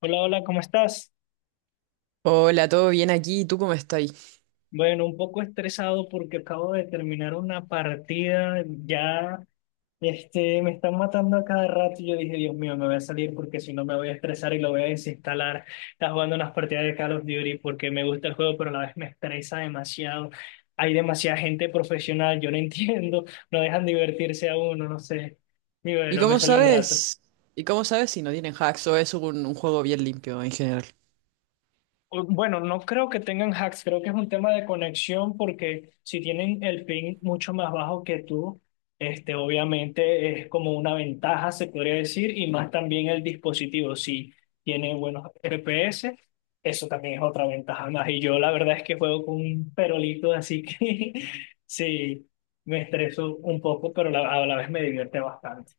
Hola, hola, ¿cómo estás? Hola, ¿todo bien aquí? ¿Y ¿Tú cómo estás? Bueno, un poco estresado porque acabo de terminar una partida, ya me están matando a cada rato y yo dije, Dios mío, me voy a salir porque si no me voy a estresar y lo voy a desinstalar. Estaba jugando unas partidas de Call of Duty porque me gusta el juego, pero a la vez me estresa demasiado. Hay demasiada gente profesional, yo no entiendo, no dejan divertirse a uno, no sé. Y ¿Y bueno, me cómo salió un rato. sabes? ¿Y cómo sabes si no tienen hacks o es un juego bien limpio en general? Bueno, no creo que tengan hacks, creo que es un tema de conexión porque si tienen el ping mucho más bajo que tú, obviamente es como una ventaja, se podría decir, y más también el dispositivo, si tiene buenos FPS, eso también es otra ventaja más. Y yo la verdad es que juego con un perolito, así que sí, me estreso un poco, pero a la vez me divierte bastante.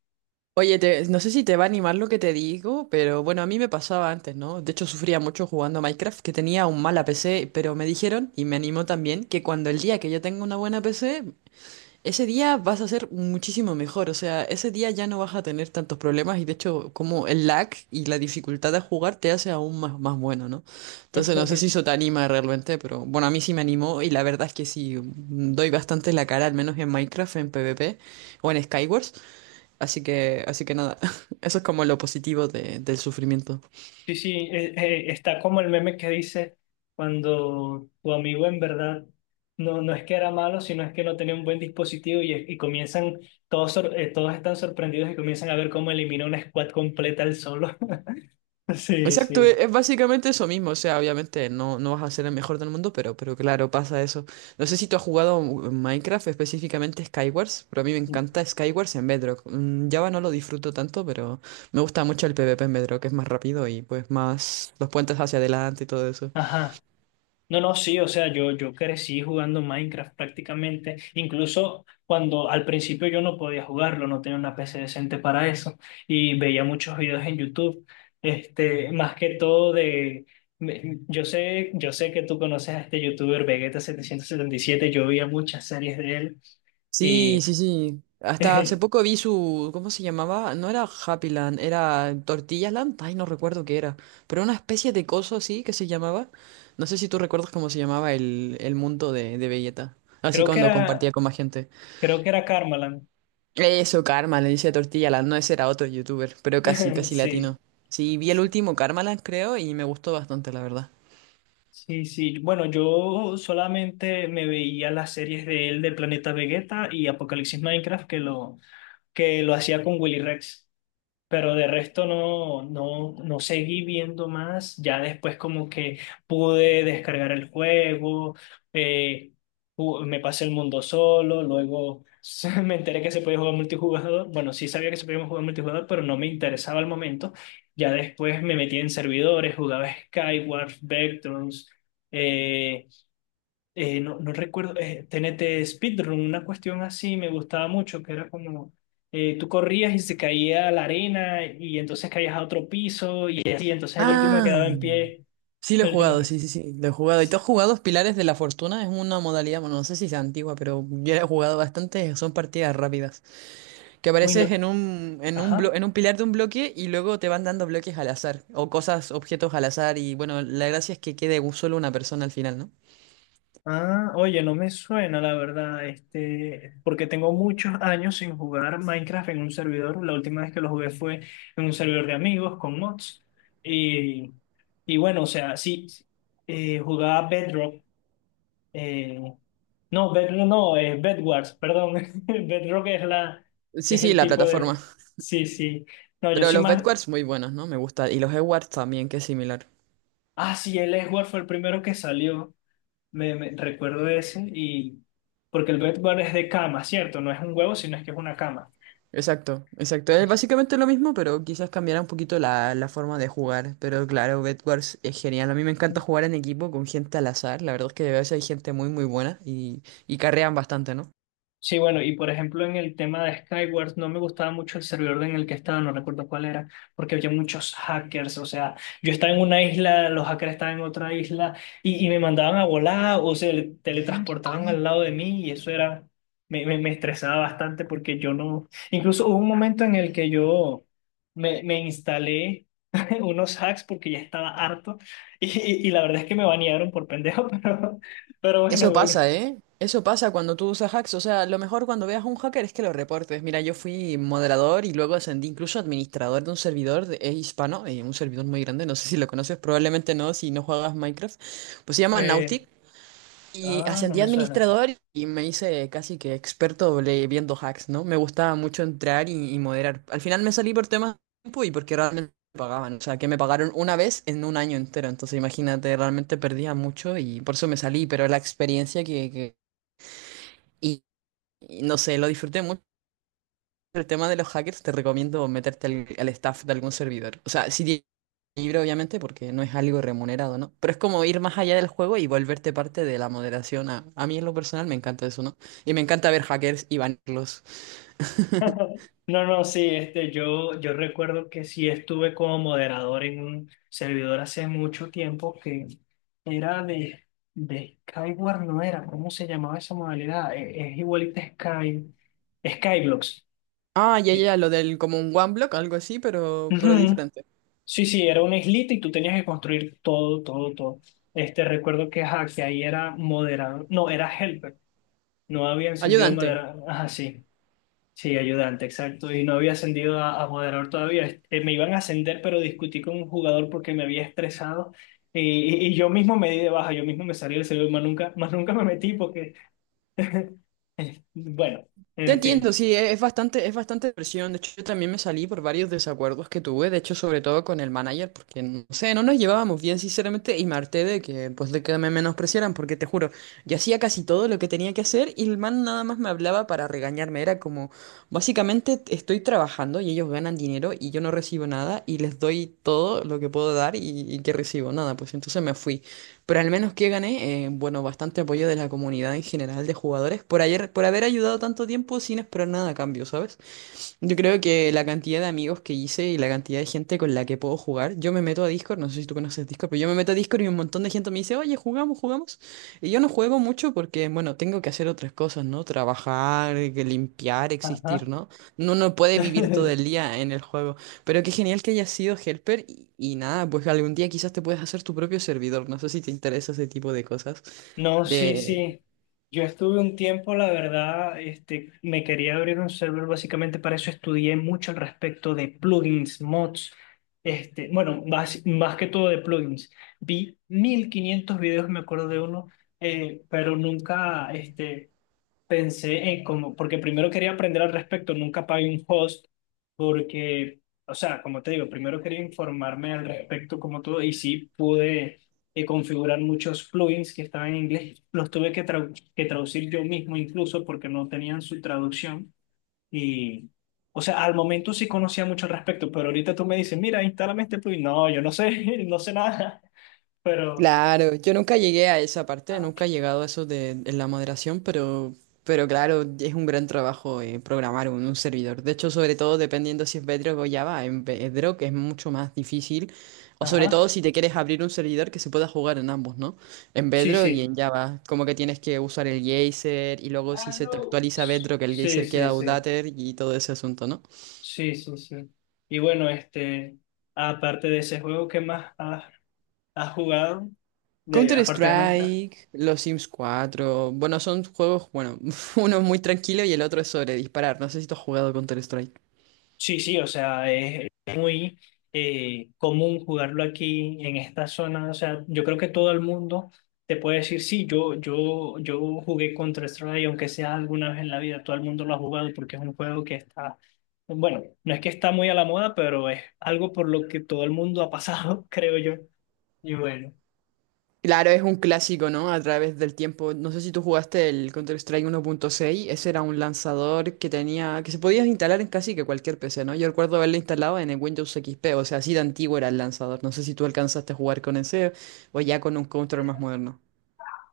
Oye, te- no sé si te va a animar lo que te digo, pero bueno, a mí me pasaba antes, ¿no? De hecho, sufría mucho jugando a Minecraft, que tenía un mala PC, pero me dijeron, y me animó también, que cuando el día que yo tenga una buena PC, ese día vas a ser muchísimo mejor, o sea, ese día ya no vas a tener tantos problemas y de hecho como el lag y la dificultad de jugar te hace aún más bueno, ¿no? Entonces no sé si eso te anima realmente, pero bueno, a mí sí me animó y la verdad es que sí, doy bastante la cara, al menos en Minecraft, en PvP o en Skywars, así que nada, eso es como lo positivo de- del sufrimiento. Sí, sí, está como el meme que dice cuando tu amigo en verdad no, no es que era malo, sino es que no tenía un buen dispositivo y comienzan, todos, todos están sorprendidos y comienzan a ver cómo elimina una squad completa el solo. Sí, Exacto, sí. e- es básicamente eso mismo, o sea, obviamente no vas a ser el mejor del mundo, pero claro, pasa eso. No sé si tú has jugado en Minecraft, específicamente Skywars, pero a mí me encanta Skywars en Bedrock. Mm, Java no lo disfruto tanto, pero me gusta mucho el PvP en Bedrock, es más rápido y pues más los puentes hacia adelante y todo eso. Ajá. No, no, sí, o sea, yo crecí jugando Minecraft prácticamente, incluso cuando al principio yo no podía jugarlo, no tenía una PC decente para eso, y veía muchos videos en YouTube, más que todo de, yo sé que tú conoces a este youtuber vegeta 777, yo veía muchas series de él, Sí, y sí, sí. Hasta hace poco vi su, ¿cómo se llamaba? No era Happy Land, era Tortilla Land. Ay, no recuerdo qué era. Pero una especie de coso así que se llamaba. No sé si tú recuerdas cómo se llamaba el mundo de Vegeta. Así creo que cuando compartía era, con más gente. creo que era Karmaland, Eso, Karma, le dice Tortilla Land. No, ese era otro youtuber, pero casi, casi latino. sí. Sí, vi el último Karma Land, creo, y me gustó bastante, la verdad. Sí, sí. Bueno, yo solamente me veía las series de él de Planeta Vegeta y Apocalipsis Minecraft que lo hacía con Willy Rex. Pero de resto no, no, no seguí viendo más. Ya después como que pude descargar el juego, eh, me pasé el mundo solo, luego me enteré que se podía jugar multijugador. Bueno, sí sabía que se podía jugar multijugador, pero no me interesaba al momento. Ya después me metí en servidores, jugaba Skyward, Vectrons, eh, no, no recuerdo, TNT Speedrun, una cuestión así me gustaba mucho, que era como tú corrías y se caía a la arena y entonces caías a otro piso y así, entonces el último que Ah. quedaba en pie, Sí, lo he el último jugado, que... sí, sí, sí, lo he jugado. ¿Y tú has jugado Pilares de la Fortuna? Es una modalidad, bueno, no sé si sea antigua, pero yo la he jugado bastante, son partidas rápidas, que Uy, apareces no. Blo- Ajá. en un pilar de un bloque y luego te van dando bloques al azar, o cosas, objetos al azar, y bueno, la gracia es que quede un- solo una persona al final, ¿no? Ah, oye, no me suena la verdad, porque tengo muchos años sin jugar Minecraft en un servidor. La última vez que lo jugué fue en un servidor de amigos con mods. Y, y bueno, o sea, sí, jugaba Bedrock. eh, No, es Bedwars, perdón. Bedrock es la, Sí, es sí, el la tipo plataforma. de. Sí, sí. No, yo Pero soy los más. Bedwars muy buenos, ¿no? Me gusta. Y los Edwards también, que es similar. Ah, sí, el Edward fue el primero que salió. Recuerdo ese y porque el Bedwars es de cama, ¿cierto? No es un huevo, sino es que es una cama. Exacto, exacto. Es básicamente lo mismo, pero quizás cambiará un poquito la forma de jugar. Pero claro, Bedwars es genial. A mí me encanta jugar en equipo con gente al azar. La verdad es que a veces hay gente muy buena y carrean bastante, ¿no? Sí, bueno, y por ejemplo en el tema de Skyward no me gustaba mucho el servidor en el que estaba, no recuerdo cuál era, porque había muchos hackers, o sea, yo estaba en una isla, los hackers estaban en otra isla y me mandaban a volar o se teletransportaban al lado de mí y eso era, me estresaba bastante porque yo no, incluso hubo un momento en el que yo me instalé unos hacks porque ya estaba harto y la verdad es que me banearon por pendejo, pero bueno, Eso duro. pasa, ¿eh? Eso pasa cuando tú usas hacks. O sea, lo mejor cuando veas a un hacker es que lo reportes. Mira, yo fui moderador y luego ascendí incluso a administrador de un servidor de- hispano, un servidor muy grande. No sé si lo conoces, probablemente no si no juegas Minecraft. Pues se llama Eh, Nautic. Y ah, no ascendí a me suena. administrador y me hice casi que experto le- viendo hacks, ¿no? Me gustaba mucho entrar y moderar. Al final me salí por temas de tiempo y porque realmente me pagaban. O sea, que me pagaron una vez en un año entero. Entonces, imagínate, realmente perdía mucho y por eso me salí. Pero la experiencia que. Y, y no sé, lo disfruté mucho. El tema de los hackers, te recomiendo meterte al staff de algún servidor. O sea, si libre, obviamente, porque no es algo remunerado, ¿no? Pero es como ir más allá del juego y volverte parte de la moderación. A mí en lo personal me encanta eso, ¿no? Y me encanta ver hackers y banirlos. No, no, sí, yo, yo recuerdo que sí estuve como moderador en un servidor hace mucho tiempo que era de Skyward, no era, ¿cómo se llamaba esa modalidad? Es, igualita a Sky, Skyblocks. Ah, ya, Eh, ya, lo del como un one block, algo así, pero ujú. diferente. Sí, sí, era una islita y tú tenías que construir todo, todo, todo. Recuerdo que, ajá, que ahí era moderador, no, era helper, no había encendido Ayudante. moderador, ajá, sí. Sí, ayudante, exacto. Y no había ascendido a moderador todavía. Me iban a ascender, pero discutí con un jugador porque me había estresado. Y, y yo mismo me di de baja, yo mismo me salí del servidor, más nunca, más nunca me metí porque, bueno, Te en fin. entiendo, sí, e- es bastante presión. De hecho, yo también me salí por varios desacuerdos que tuve, de hecho, sobre todo con el manager, porque no sé, no nos llevábamos bien, sinceramente, y me harté de que, pues, de que me menospreciaran, porque te juro, yo hacía casi todo lo que tenía que hacer y el man nada más me hablaba para regañarme. Era como, básicamente, estoy trabajando y ellos ganan dinero y yo no recibo nada y les doy todo lo que puedo dar y que recibo nada, pues entonces me fui. Pero al menos que gané, bueno, bastante apoyo de la comunidad en general de jugadores por ayer, por haber ayudado tanto tiempo sin esperar nada a cambio, ¿sabes? Yo creo que la cantidad de amigos que hice y la cantidad de gente con la que puedo jugar, yo me meto a Discord, no sé si tú conoces Discord, pero yo me meto a Discord y un montón de gente me dice, oye, jugamos, jugamos. Y yo no juego mucho porque, bueno, tengo que hacer otras cosas, ¿no? Trabajar, que limpiar, Ajá. existir, ¿no? No uno no puede vivir todo el día en el juego. Pero qué genial que hayas sido helper y nada, pues algún día quizás te puedes hacer tu propio servidor, no sé si te interesa ese tipo de cosas, No, sí, de sí. Yo estuve un tiempo, la verdad, me quería abrir un server básicamente para eso. Estudié mucho al respecto de plugins, mods, bueno, más que todo de plugins. Vi 1500 videos, me acuerdo de uno, pero nunca, pensé en como, porque primero quería aprender al respecto, nunca pagué un host, porque, o sea, como te digo, primero quería informarme al respecto como todo, y sí pude configurar muchos plugins que estaban en inglés, los tuve que, que traducir yo mismo incluso porque no tenían su traducción, y, o sea, al momento sí conocía mucho al respecto, pero ahorita tú me dices, mira, instálame este plugin, no, yo no sé, no sé nada, pero, Claro, yo nunca llegué a esa parte, nunca he llegado a eso de la moderación, pero claro, es un gran trabajo programar un servidor. De hecho, sobre todo dependiendo si es Bedrock o Java, en Bedrock es mucho más difícil, o sobre ajá, todo si te quieres abrir un servidor que se pueda jugar en ambos, ¿no? En sí, Bedrock y sí. en Java, como que tienes que usar el geyser y luego si Ah, se te no. actualiza Bedrock, el Sí, geyser queda sí, sí. outdated y todo ese asunto, ¿no? Sí, sí, sí. Y bueno, aparte de ese juego, ¿qué más has, has jugado? De, aparte de Minecraft. Counter-Strike, los Sims 4, bueno, son juegos, bueno, uno es muy tranquilo y el otro es sobre disparar. No sé si tú has jugado Counter-Strike. Sí, sí, o sea, es muy común jugarlo aquí en esta zona. O sea, yo creo que todo el mundo te puede decir, sí, yo jugué Counter-Strike, aunque sea alguna vez en la vida, todo el mundo lo ha jugado porque es un juego que está, bueno, no es que está muy a la moda, pero es algo por lo que todo el mundo ha pasado, creo yo. Y bueno. Claro, es un clásico, ¿no? A través del tiempo. No sé si tú jugaste el Counter-Strike 1.6. Ese era un lanzador que tenía, que se podía instalar en casi que cualquier PC, ¿no? Yo recuerdo haberlo instalado en el Windows XP, o sea, así de antiguo era el lanzador. No sé si tú alcanzaste a jugar con ese o ya con un Counter más moderno.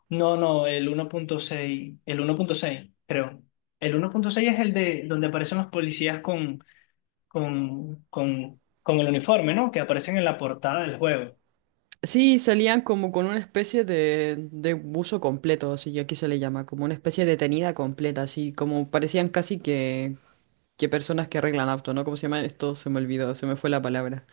No, no, el uno punto seis, el uno punto seis, creo. El uno punto seis es el de donde aparecen los policías con, con el uniforme, ¿no? Que aparecen en la portada del juego. Sí, salían como con una especie de buzo completo, así que aquí se le llama, como una especie de tenida completa, así como parecían casi que personas que arreglan auto, ¿no? ¿Cómo se llama esto? Se me olvidó, se me fue la palabra.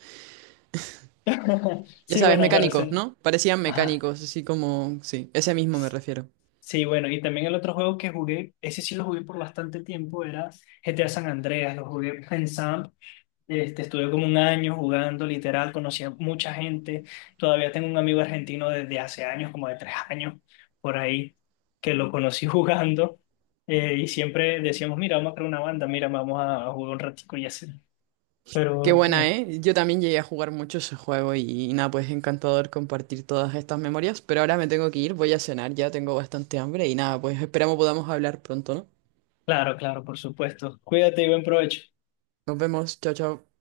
Ya Sí, sabes, bueno, pero mecánicos, sí. ¿no? Parecían Ajá. mecánicos, así como, sí, ese mismo me refiero. Sí, bueno, y también el otro juego que jugué, ese sí lo jugué por bastante tiempo, era GTA San Andreas, lo jugué pensando. Estuve como 1 año jugando, literal, conocí a mucha gente. Todavía tengo un amigo argentino desde hace años, como de 3 años, por ahí, que lo conocí jugando. Y siempre decíamos, mira, vamos a crear una banda, mira, a jugar un ratico y así. Qué Pero, buena, ¿eh? Yo también llegué a jugar mucho ese juego y nada, pues encantador compartir todas estas memorias, pero ahora me tengo que ir, voy a cenar, ya tengo bastante hambre y nada, pues esperamos podamos hablar pronto, ¿no? claro, claro, por supuesto. Cuídate y buen provecho. Nos vemos, chao, chao.